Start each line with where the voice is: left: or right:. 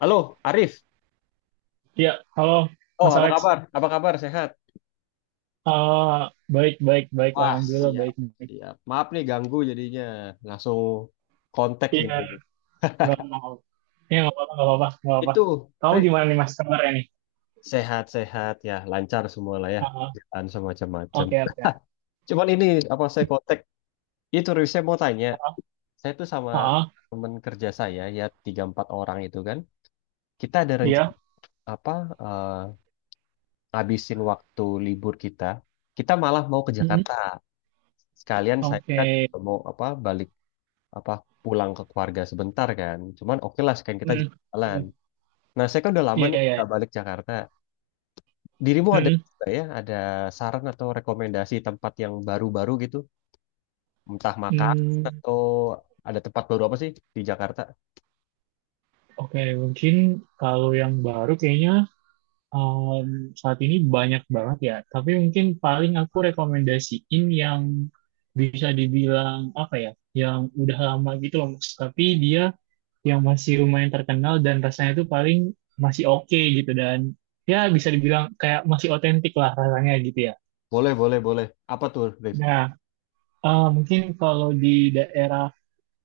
left: Halo, Arif.
right: Iya, halo
left: Oh,
right: Mas
left: apa
right: Alex.
left: kabar? Apa kabar? Sehat?
right: Ah, Baik, baik, baik.
left: Wah,
right: Alhamdulillah
left: siap.
right: baik. Baik.
left: Siap. Maaf nih ganggu jadinya. Langsung kontak
right: Iya,
left: ini.
right: nggak apa-apa. Iya, nggak apa-apa, nggak apa-apa, nggak apa-apa.
left: Itu,
right: Kamu
left: Arif.
right: gimana nih Mas kabarnya nih?
left: Sehat-sehat ya, lancar semua lah ya.
right: Ah,
left: Kerjaan semacam macam.
right: oke, oke.
left: Cuman ini apa saya kontak? Itu Rif, saya mau tanya.
right: Ah,
left: Saya tuh sama
right: ah,
left: temen kerja saya ya tiga empat orang itu kan. Kita ada rencana
right: iya.
left: apa? eh, Ngabisin waktu libur kita. Kita malah mau ke
right: Mm-mm.
left: Jakarta. Sekalian saya kan
right: Oke.
left: mau apa? Balik apa pulang ke keluarga sebentar kan. Cuman oke lah sekalian kita
right: Mm,
left: jalan. Nah, saya kan udah lama
right: Iya,
left: nih
right: iya, iya.
left: nggak balik Jakarta. Dirimu ada
right: Mm-mm.
left: nggak ya ada saran atau rekomendasi tempat yang baru-baru gitu, entah makan
right: Mm,
left: atau ada tempat baru apa sih di Jakarta?
right: Oke, mungkin kalau yang baru kayaknya Um, saat ini banyak banget ya, tapi mungkin paling aku rekomendasiin yang bisa dibilang apa ya, yang udah lama gitu loh, Mas. Tapi dia yang masih lumayan terkenal dan rasanya tuh paling masih oke gitu dan ya bisa dibilang kayak masih otentik lah rasanya gitu ya.
left: Boleh, boleh, boleh. Apa tuh, Rif?
right: Nah, mungkin kalau di daerah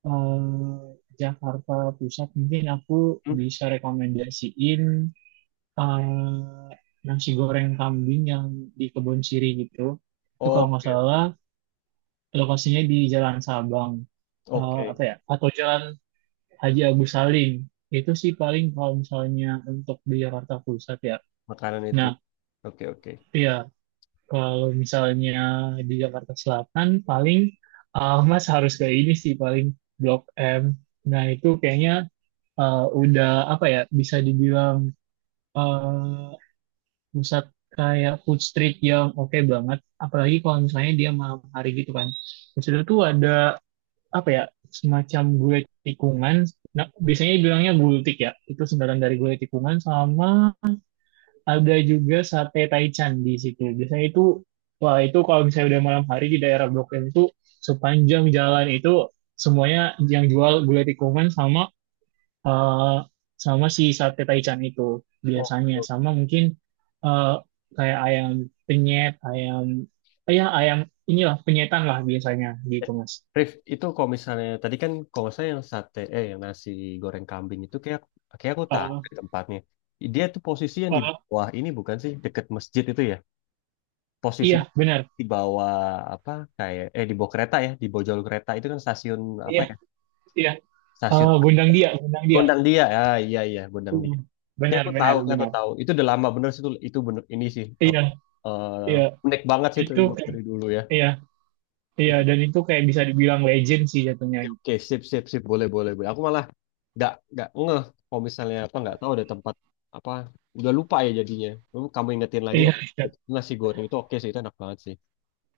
right: eh, Jakarta Pusat mungkin aku
left: Hmm?
right: bisa rekomendasiin eh, nasi goreng kambing yang di Kebon Siri gitu. Itu kalau nggak
left: Oke, oke.
right: salah lokasinya di Jalan Sabang,
left: Oke,
right: apa ya? Atau Jalan Haji Agus Salim. Itu sih paling kalau misalnya untuk di Jakarta Pusat ya.
left: makanan itu,
right: Nah,
left: ya. Oke, oke.
right: iya kalau misalnya di Jakarta Selatan paling Mas harus ke ini sih paling Blok M. Nah, itu kayaknya udah apa ya? Bisa dibilang eh, pusat kayak food street yang oke banget apalagi kalau misalnya dia malam hari gitu kan terus itu tuh ada apa ya semacam gulai tikungan nah biasanya bilangnya gultik ya itu singkatan dari gulai tikungan sama ada juga sate taichan di situ biasanya itu wah itu kalau misalnya udah malam hari di daerah Blok M itu sepanjang jalan itu semuanya yang jual gulai tikungan sama eh, sama si sate taichan itu
left: Oh.
right: biasanya sama mungkin eh, kayak ayam penyet, ayam ya ayam inilah penyetan lah biasanya
left: Eh,
right: gitu Mas.
left: Rif, itu kalau misalnya tadi kan kalau saya yang sate eh yang nasi goreng kambing itu kayak kayak aku tahu
right: Eh,
left: deh tempatnya. Dia tuh posisi yang di
right: eh,
left: bawah ini bukan sih deket masjid itu ya? Posisi
right: iya benar.
left: di bawah apa kayak di bawah kereta ya, di bawah jalur kereta itu kan stasiun apa
right: Iya,
left: ya?
right: iya.
left: Stasiun
right: Gondang Dia, Gondang Dia.
left: Gondang Dia. Ya, iya iya Gondang
right: Iya,
left: Dia. Kayak
right: benar,
left: aku tahu,
right: benar,
left: kayak aku
right: benar.
left: tahu. Itu udah lama bener sih itu bener ini sih
right: Iya, iya.
left: unik banget sih itu
right: Itu
left: emang dari dulu ya.
right: iya, iya
left: Itu.
right: dan itu kayak bisa dibilang legend sih jatuhnya gitu.
left: Oke, sip, sip, sip, boleh, boleh, boleh. Aku malah nggak ngeh kalau misalnya apa nggak tahu ada tempat apa udah lupa ya jadinya. Lalu kamu ingetin lagi
right: Iya,
left: oh,
right: iya.
left: nasi goreng itu oke sih itu enak banget sih.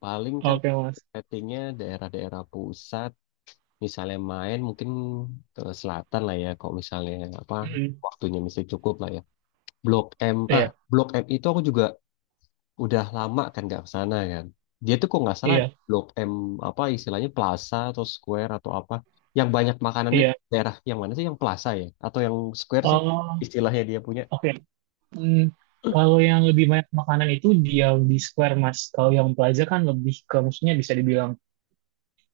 left: Paling kan
right: Oke, Mas.
left: settingnya daerah-daerah pusat, misalnya main mungkin ke selatan lah ya. Kalau misalnya apa
right: Mm,
left: waktunya mesti cukup lah ya. Blok M, ah
right: Iya,
left: Blok M itu aku juga udah lama kan nggak ke sana kan. Dia tuh kok nggak salah di
right: iya,
left: Blok M apa istilahnya Plaza atau Square atau apa yang banyak makanannya di
right: iya.
left: daerah yang mana sih yang Plaza ya atau yang Square sih
right: Oh,
left: istilahnya dia punya.
right: oke. Hmm, kalau yang lebih banyak makanan itu di yang di Square Mas. Kalau yang Plaza kan lebih ke maksudnya bisa dibilang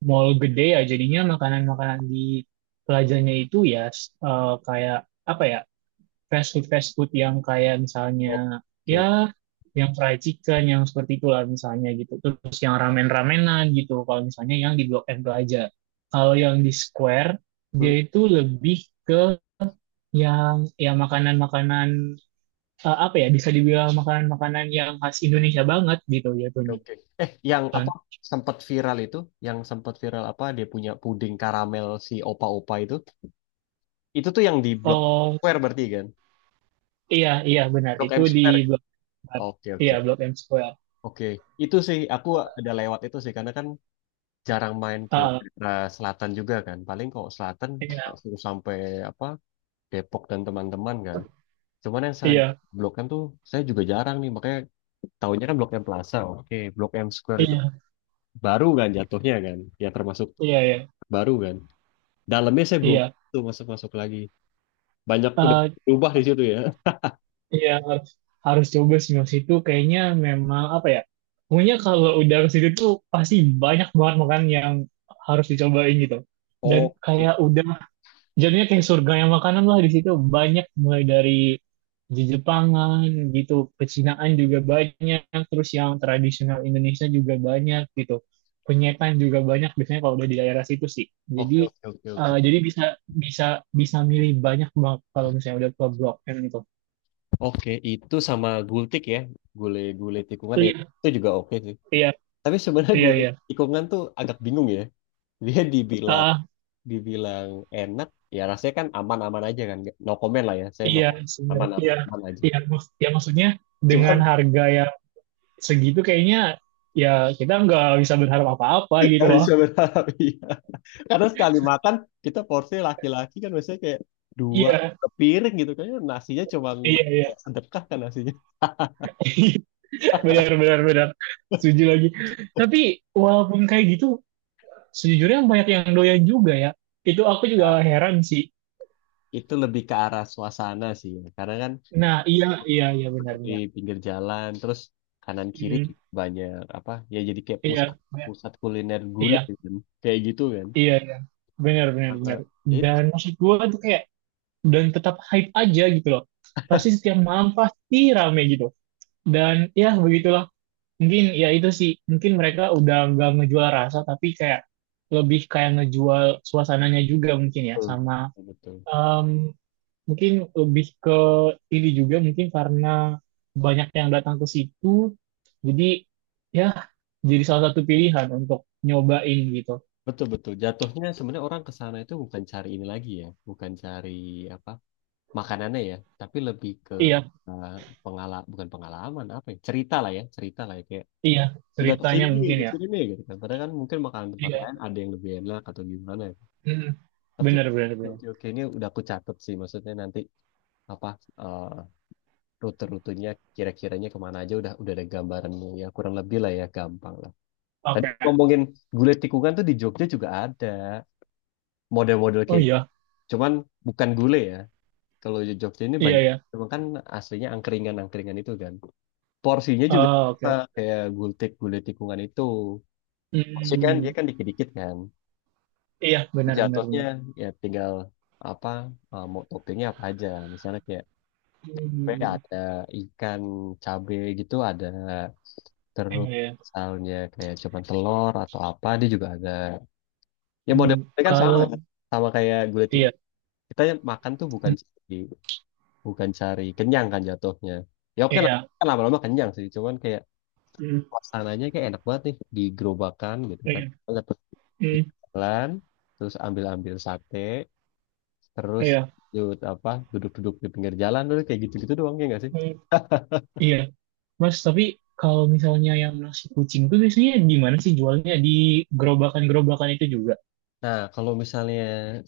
right: mall gede ya. Jadinya makanan-makanan di Plazanya itu ya kayak apa ya fast food yang kayak
left: Oke,
right: misalnya
left: oke.
right: ya yang fried chicken yang seperti itulah misalnya gitu. Terus yang ramen-ramenan gitu. Kalau misalnya yang di Blok M Plaza. Kalau yang di Square dia
left: Hmm,
right: itu lebih ke yang ya makanan-makanan apa ya bisa dibilang makanan-makanan yang khas Indonesia banget gitu jatuhnya.
left: oke. Yang apa
right: Con-
left: sempat viral itu yang sempat viral apa dia punya puding karamel si opa-opa itu tuh yang di Blok
right: Oh
left: Square berarti kan.
right: iya, iya benar
left: Blok
right: itu
left: M
right: di
left: Square.
right: Blok M.
left: Oke,
right: Iya
left: oke.
right: Blok M Square.
left: Oke, itu sih aku ada lewat itu sih karena kan jarang main ke
right: Ah,
left: daerah selatan juga kan. Paling kalau selatan
right: iya,
left: langsung sampai apa Depok dan teman-teman kan. Cuman yang saya
right: iya,
left: Blok M tuh saya juga jarang nih makanya tahunya kan Blok M Plaza. Oke, Blok M Square itu
right: iya,
left: baru kan jatuhnya kan. Ya termasuk
right: iya, iya,
left: baru kan. Dalamnya saya belum
right: iya.
left: tuh masuk-masuk lagi. Banyak udah
right: Eh,
left: berubah di situ ya.
right: iya harus, harus coba sih Mas. Itu kayaknya memang apa ya? Pokoknya kalau udah ke situ tuh pasti banyak banget makanan yang harus dicobain gitu. Dan
left: Oke.
right: kayak udah. Jadinya kayak surga yang makanan lah di situ banyak mulai dari Jepangan gitu, pecinaan juga banyak, terus yang tradisional Indonesia juga banyak gitu, penyetan juga banyak biasanya kalau udah di daerah situ sih. Jadi
left: Oke, oke, oke, oke.
right: jadi bisa bisa bisa milih banyak banget kalau misalnya udah ke Blok M gitu. Itu.
left: Oke, itu sama gultik ya. Gulai-gulai tikungan ya,
right: Iya,
left: itu juga oke sih.
right: iya,
left: Tapi sebenarnya
right: iya,
left: gulai
right: iya.
left: tikungan tuh agak bingung ya. Dia dibilang
right: Ah,
left: dibilang enak ya rasanya kan aman-aman aja kan. No comment lah ya saya no
right: iya
left: comment.
right: sebenarnya
left: aman-aman
right: iya
left: aman aja
right: iya ya maksudnya dengan
left: cuman
right: harga yang segitu kayaknya ya kita nggak bisa berharap apa-apa gitu
left: nggak
right: loh.
left: bisa berharap iya karena sekali makan kita porsi laki-laki kan biasanya kayak dua
right: Iya.
left: piring gitu kayaknya nasinya cuma
right: Iya, iya.
left: kayak sedekah kan nasinya
right: Benar, benar, benar. Setuju lagi. Tapi walaupun kayak gitu, sejujurnya banyak yang doyan juga ya. Itu aku juga heran sih.
left: itu lebih ke arah suasana sih ya. Karena kan
right: Nah, iya, iya, iya, benar,
left: duduk di
right: benar.
left: pinggir jalan terus kanan kiri
right: Hmm,
left: juga banyak apa ya jadi kayak
right: iya,
left: pusat
right: iya,
left: pusat kuliner
right: iya,
left: gulai kan kayak gitu kan.
right: iya, iya. Benar, benar, benar.
left: Eh, itu
right: Dan maksud gue tuh kayak, dan tetap hype aja gitu loh. Pasti setiap malam pasti rame gitu. Dan ya begitulah. Mungkin ya itu sih, mungkin mereka udah nggak ngejual rasa, tapi kayak lebih kayak ngejual suasananya juga mungkin ya, sama
left: betul.
right: Em, mungkin lebih ke ini juga mungkin karena banyak yang datang ke situ, jadi ya jadi salah satu pilihan untuk nyobain gitu.
left: Betul, betul. Jatuhnya sebenarnya orang ke sana itu bukan cari ini lagi ya, bukan cari apa makanannya ya, tapi lebih ke
right: Iya,
left: pengalaman bukan pengalaman apa ya, cerita lah ya, cerita lah ya kayak
right: iya
left: sudah
right: ceritanya mungkin
left: ke
right: ya.
left: sini nih gitu kan. Padahal kan mungkin makanan tempat
right: Iya,
left: lain ada yang lebih enak atau gimana, ya.
right: mm,
left: Tapi
right: bener bener
left: oke,
right: bener.
left: oke, oke, ini udah aku catat sih maksudnya nanti apa eh, rute-rutenya kira-kiranya kemana aja udah ada gambarannya ya kurang lebih lah ya gampang lah. Tadi
right: Oke.
left: ngomongin gulai tikungan tuh di Jogja juga ada model-model
right: Oh
left: kayak.
right: iya,
left: Cuman bukan gulai ya. Kalau di Jogja ini
right: iya
left: banyak.
right: ya.
left: Cuman kan aslinya angkringan-angkringan itu kan. Porsinya juga
right: Oh,
left: sama,
right: oke.
left: kayak gultik, gulai tikungan itu. Porsi kan dia
right: Hmm,
left: kan dikit-dikit kan.
right: iya benar benar
left: Jatuhnya
right: benar.
left: ya tinggal apa mau toppingnya apa aja. Misalnya kayak kayak
right: Hmm,
left: ada ikan cabe gitu ada
right: iya.
left: terus
right: Iya.
left: misalnya kayak cuman telur atau apa dia juga ada. Ya model
right: Hmm, kalau
left: kan. Sama kayak gulai
right: iya,
left: tikungan. Kita makan tuh
right: hmm,
left: bukan sih, bukan cari kenyang kan jatuhnya ya oke lah
right: iya,
left: kan lama-lama kenyang sih cuman kayak
right: hmm,
left: suasananya kayak enak banget nih di gerobakan gitu kan
right: iya,
left: dapet di
right: hmm,
left: jalan terus ambil-ambil sate terus
right: iya.
left: duduk-duduk di pinggir jalan terus kayak gitu-gitu doang ya nggak sih.
right: Mm. Iya, Mas, tapi kalau misalnya yang nasi kucing tuh biasanya di mana sih jualnya? Di gerobakan-gerobakan itu juga.
left: Nah, kalau misalnya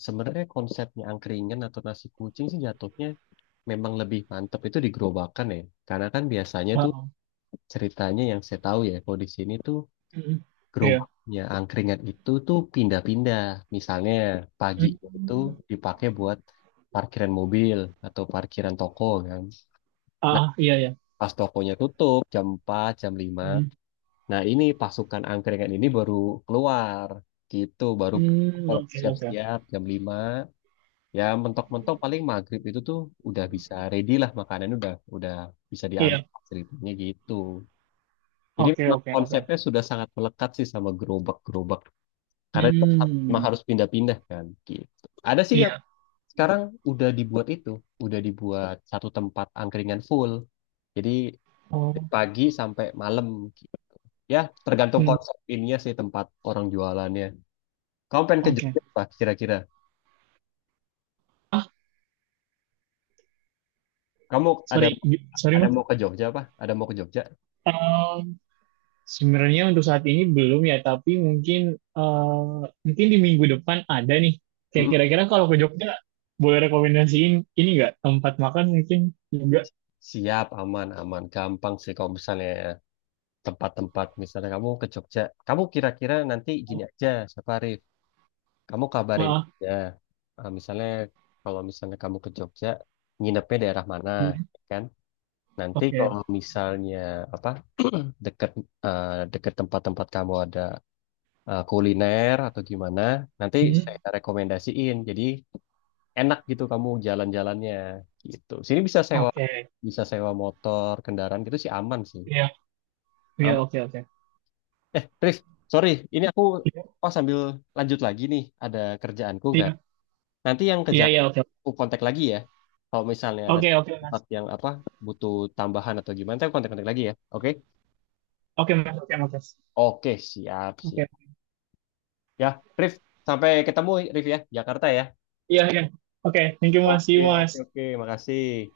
left: sebenarnya konsepnya angkringan atau nasi kucing sih jatuhnya memang lebih mantep itu di gerobakan ya. Karena kan biasanya tuh
right: Wow.
left: ceritanya yang saya tahu ya, kalau di sini tuh
right: Mm, iya.
left: gerobaknya angkringan itu tuh pindah-pindah. Misalnya pagi itu
right: Mm.
left: dipakai buat parkiran mobil atau parkiran toko kan. Nah,
right: Iya, iya.
left: pas tokonya tutup jam 4 jam 5.
right: Mm.
left: Nah, ini pasukan angkringan ini baru keluar gitu, baru
right: Mm, oke, oke.
left: siap-siap jam 5. Ya, mentok-mentok paling maghrib itu tuh udah bisa ready lah makanannya udah bisa diambil
right: Iya,
left: ceritanya gitu. Jadi
right: oke,
left: memang
right: oke, oke.
left: konsepnya sudah sangat melekat sih sama gerobak-gerobak. Karena itu memang
right: Hmm,
left: harus pindah-pindah kan gitu. Ada sih yang
right: iya.
left: sekarang udah dibuat itu, udah dibuat satu tempat angkringan full. Jadi dari
right: Oh,
left: pagi sampai malam gitu. Ya, tergantung
right: hmm,
left: konsep ininya sih tempat orang jualannya. Kamu pengen ke
right: oke.
left: Jogja apa kira-kira?
right: Ah,
left: Kamu ada
right: Sorry, sorry
left: ada
right: Mas.
left: mau ke Jogja apa? Ada mau ke Jogja?
right: Eh, Sebenarnya untuk saat ini belum ya, tapi mungkin eh, mungkin di minggu depan ada nih. Kayak
left: Mm-mm.
right: kira-kira kalau ke Jogja boleh rekomendasiin ini nggak tempat makan mungkin juga.
left: Siap, aman, aman. Gampang sih kalau misalnya tempat-tempat misalnya kamu ke Jogja. Kamu kira-kira nanti
right: Oh,
left: gini aja, Safari. Kamu kabarin
right: maaf.
left: aja. Eh, misalnya Kalau misalnya kamu ke Jogja, nginepnya daerah mana,
right: Hmm,
left: kan? Nanti
right: oke.
left: kalau misalnya apa deket deket tempat-tempat kamu ada kuliner atau gimana, nanti
right: Hmm,
left: saya rekomendasiin. Jadi enak gitu kamu jalan-jalannya gitu. Sini bisa sewa
right: oke.
left: bisa sewa motor, kendaraan gitu sih aman sih.
right: Iya, iya
left: Aman.
right: oke oke.
left: Eh, Rif, sorry, ini aku
right: Iya,
left: oh sambil lanjut lagi nih ada kerjaanku nggak?
right: iya,
left: Nanti yang ke
right: iya iya,
left: Jakarta
right: oke.
left: aku kontak lagi ya. Kalau misalnya ada
right: Oke oke Mas.
left: tempat yang apa butuh tambahan atau gimana, saya kontak-kontak lagi ya. Oke?
right: Oke Mas, oke Mas.
left: Oke, siap, siap.
right: Oke.
left: Ya, Rif, sampai ketemu Rif ya, Jakarta ya.
right: Iya iya. Oke, thank you Mas. See
left: Oke,
right: you
left: oke,
right: Mas.
left: oke. Makasih.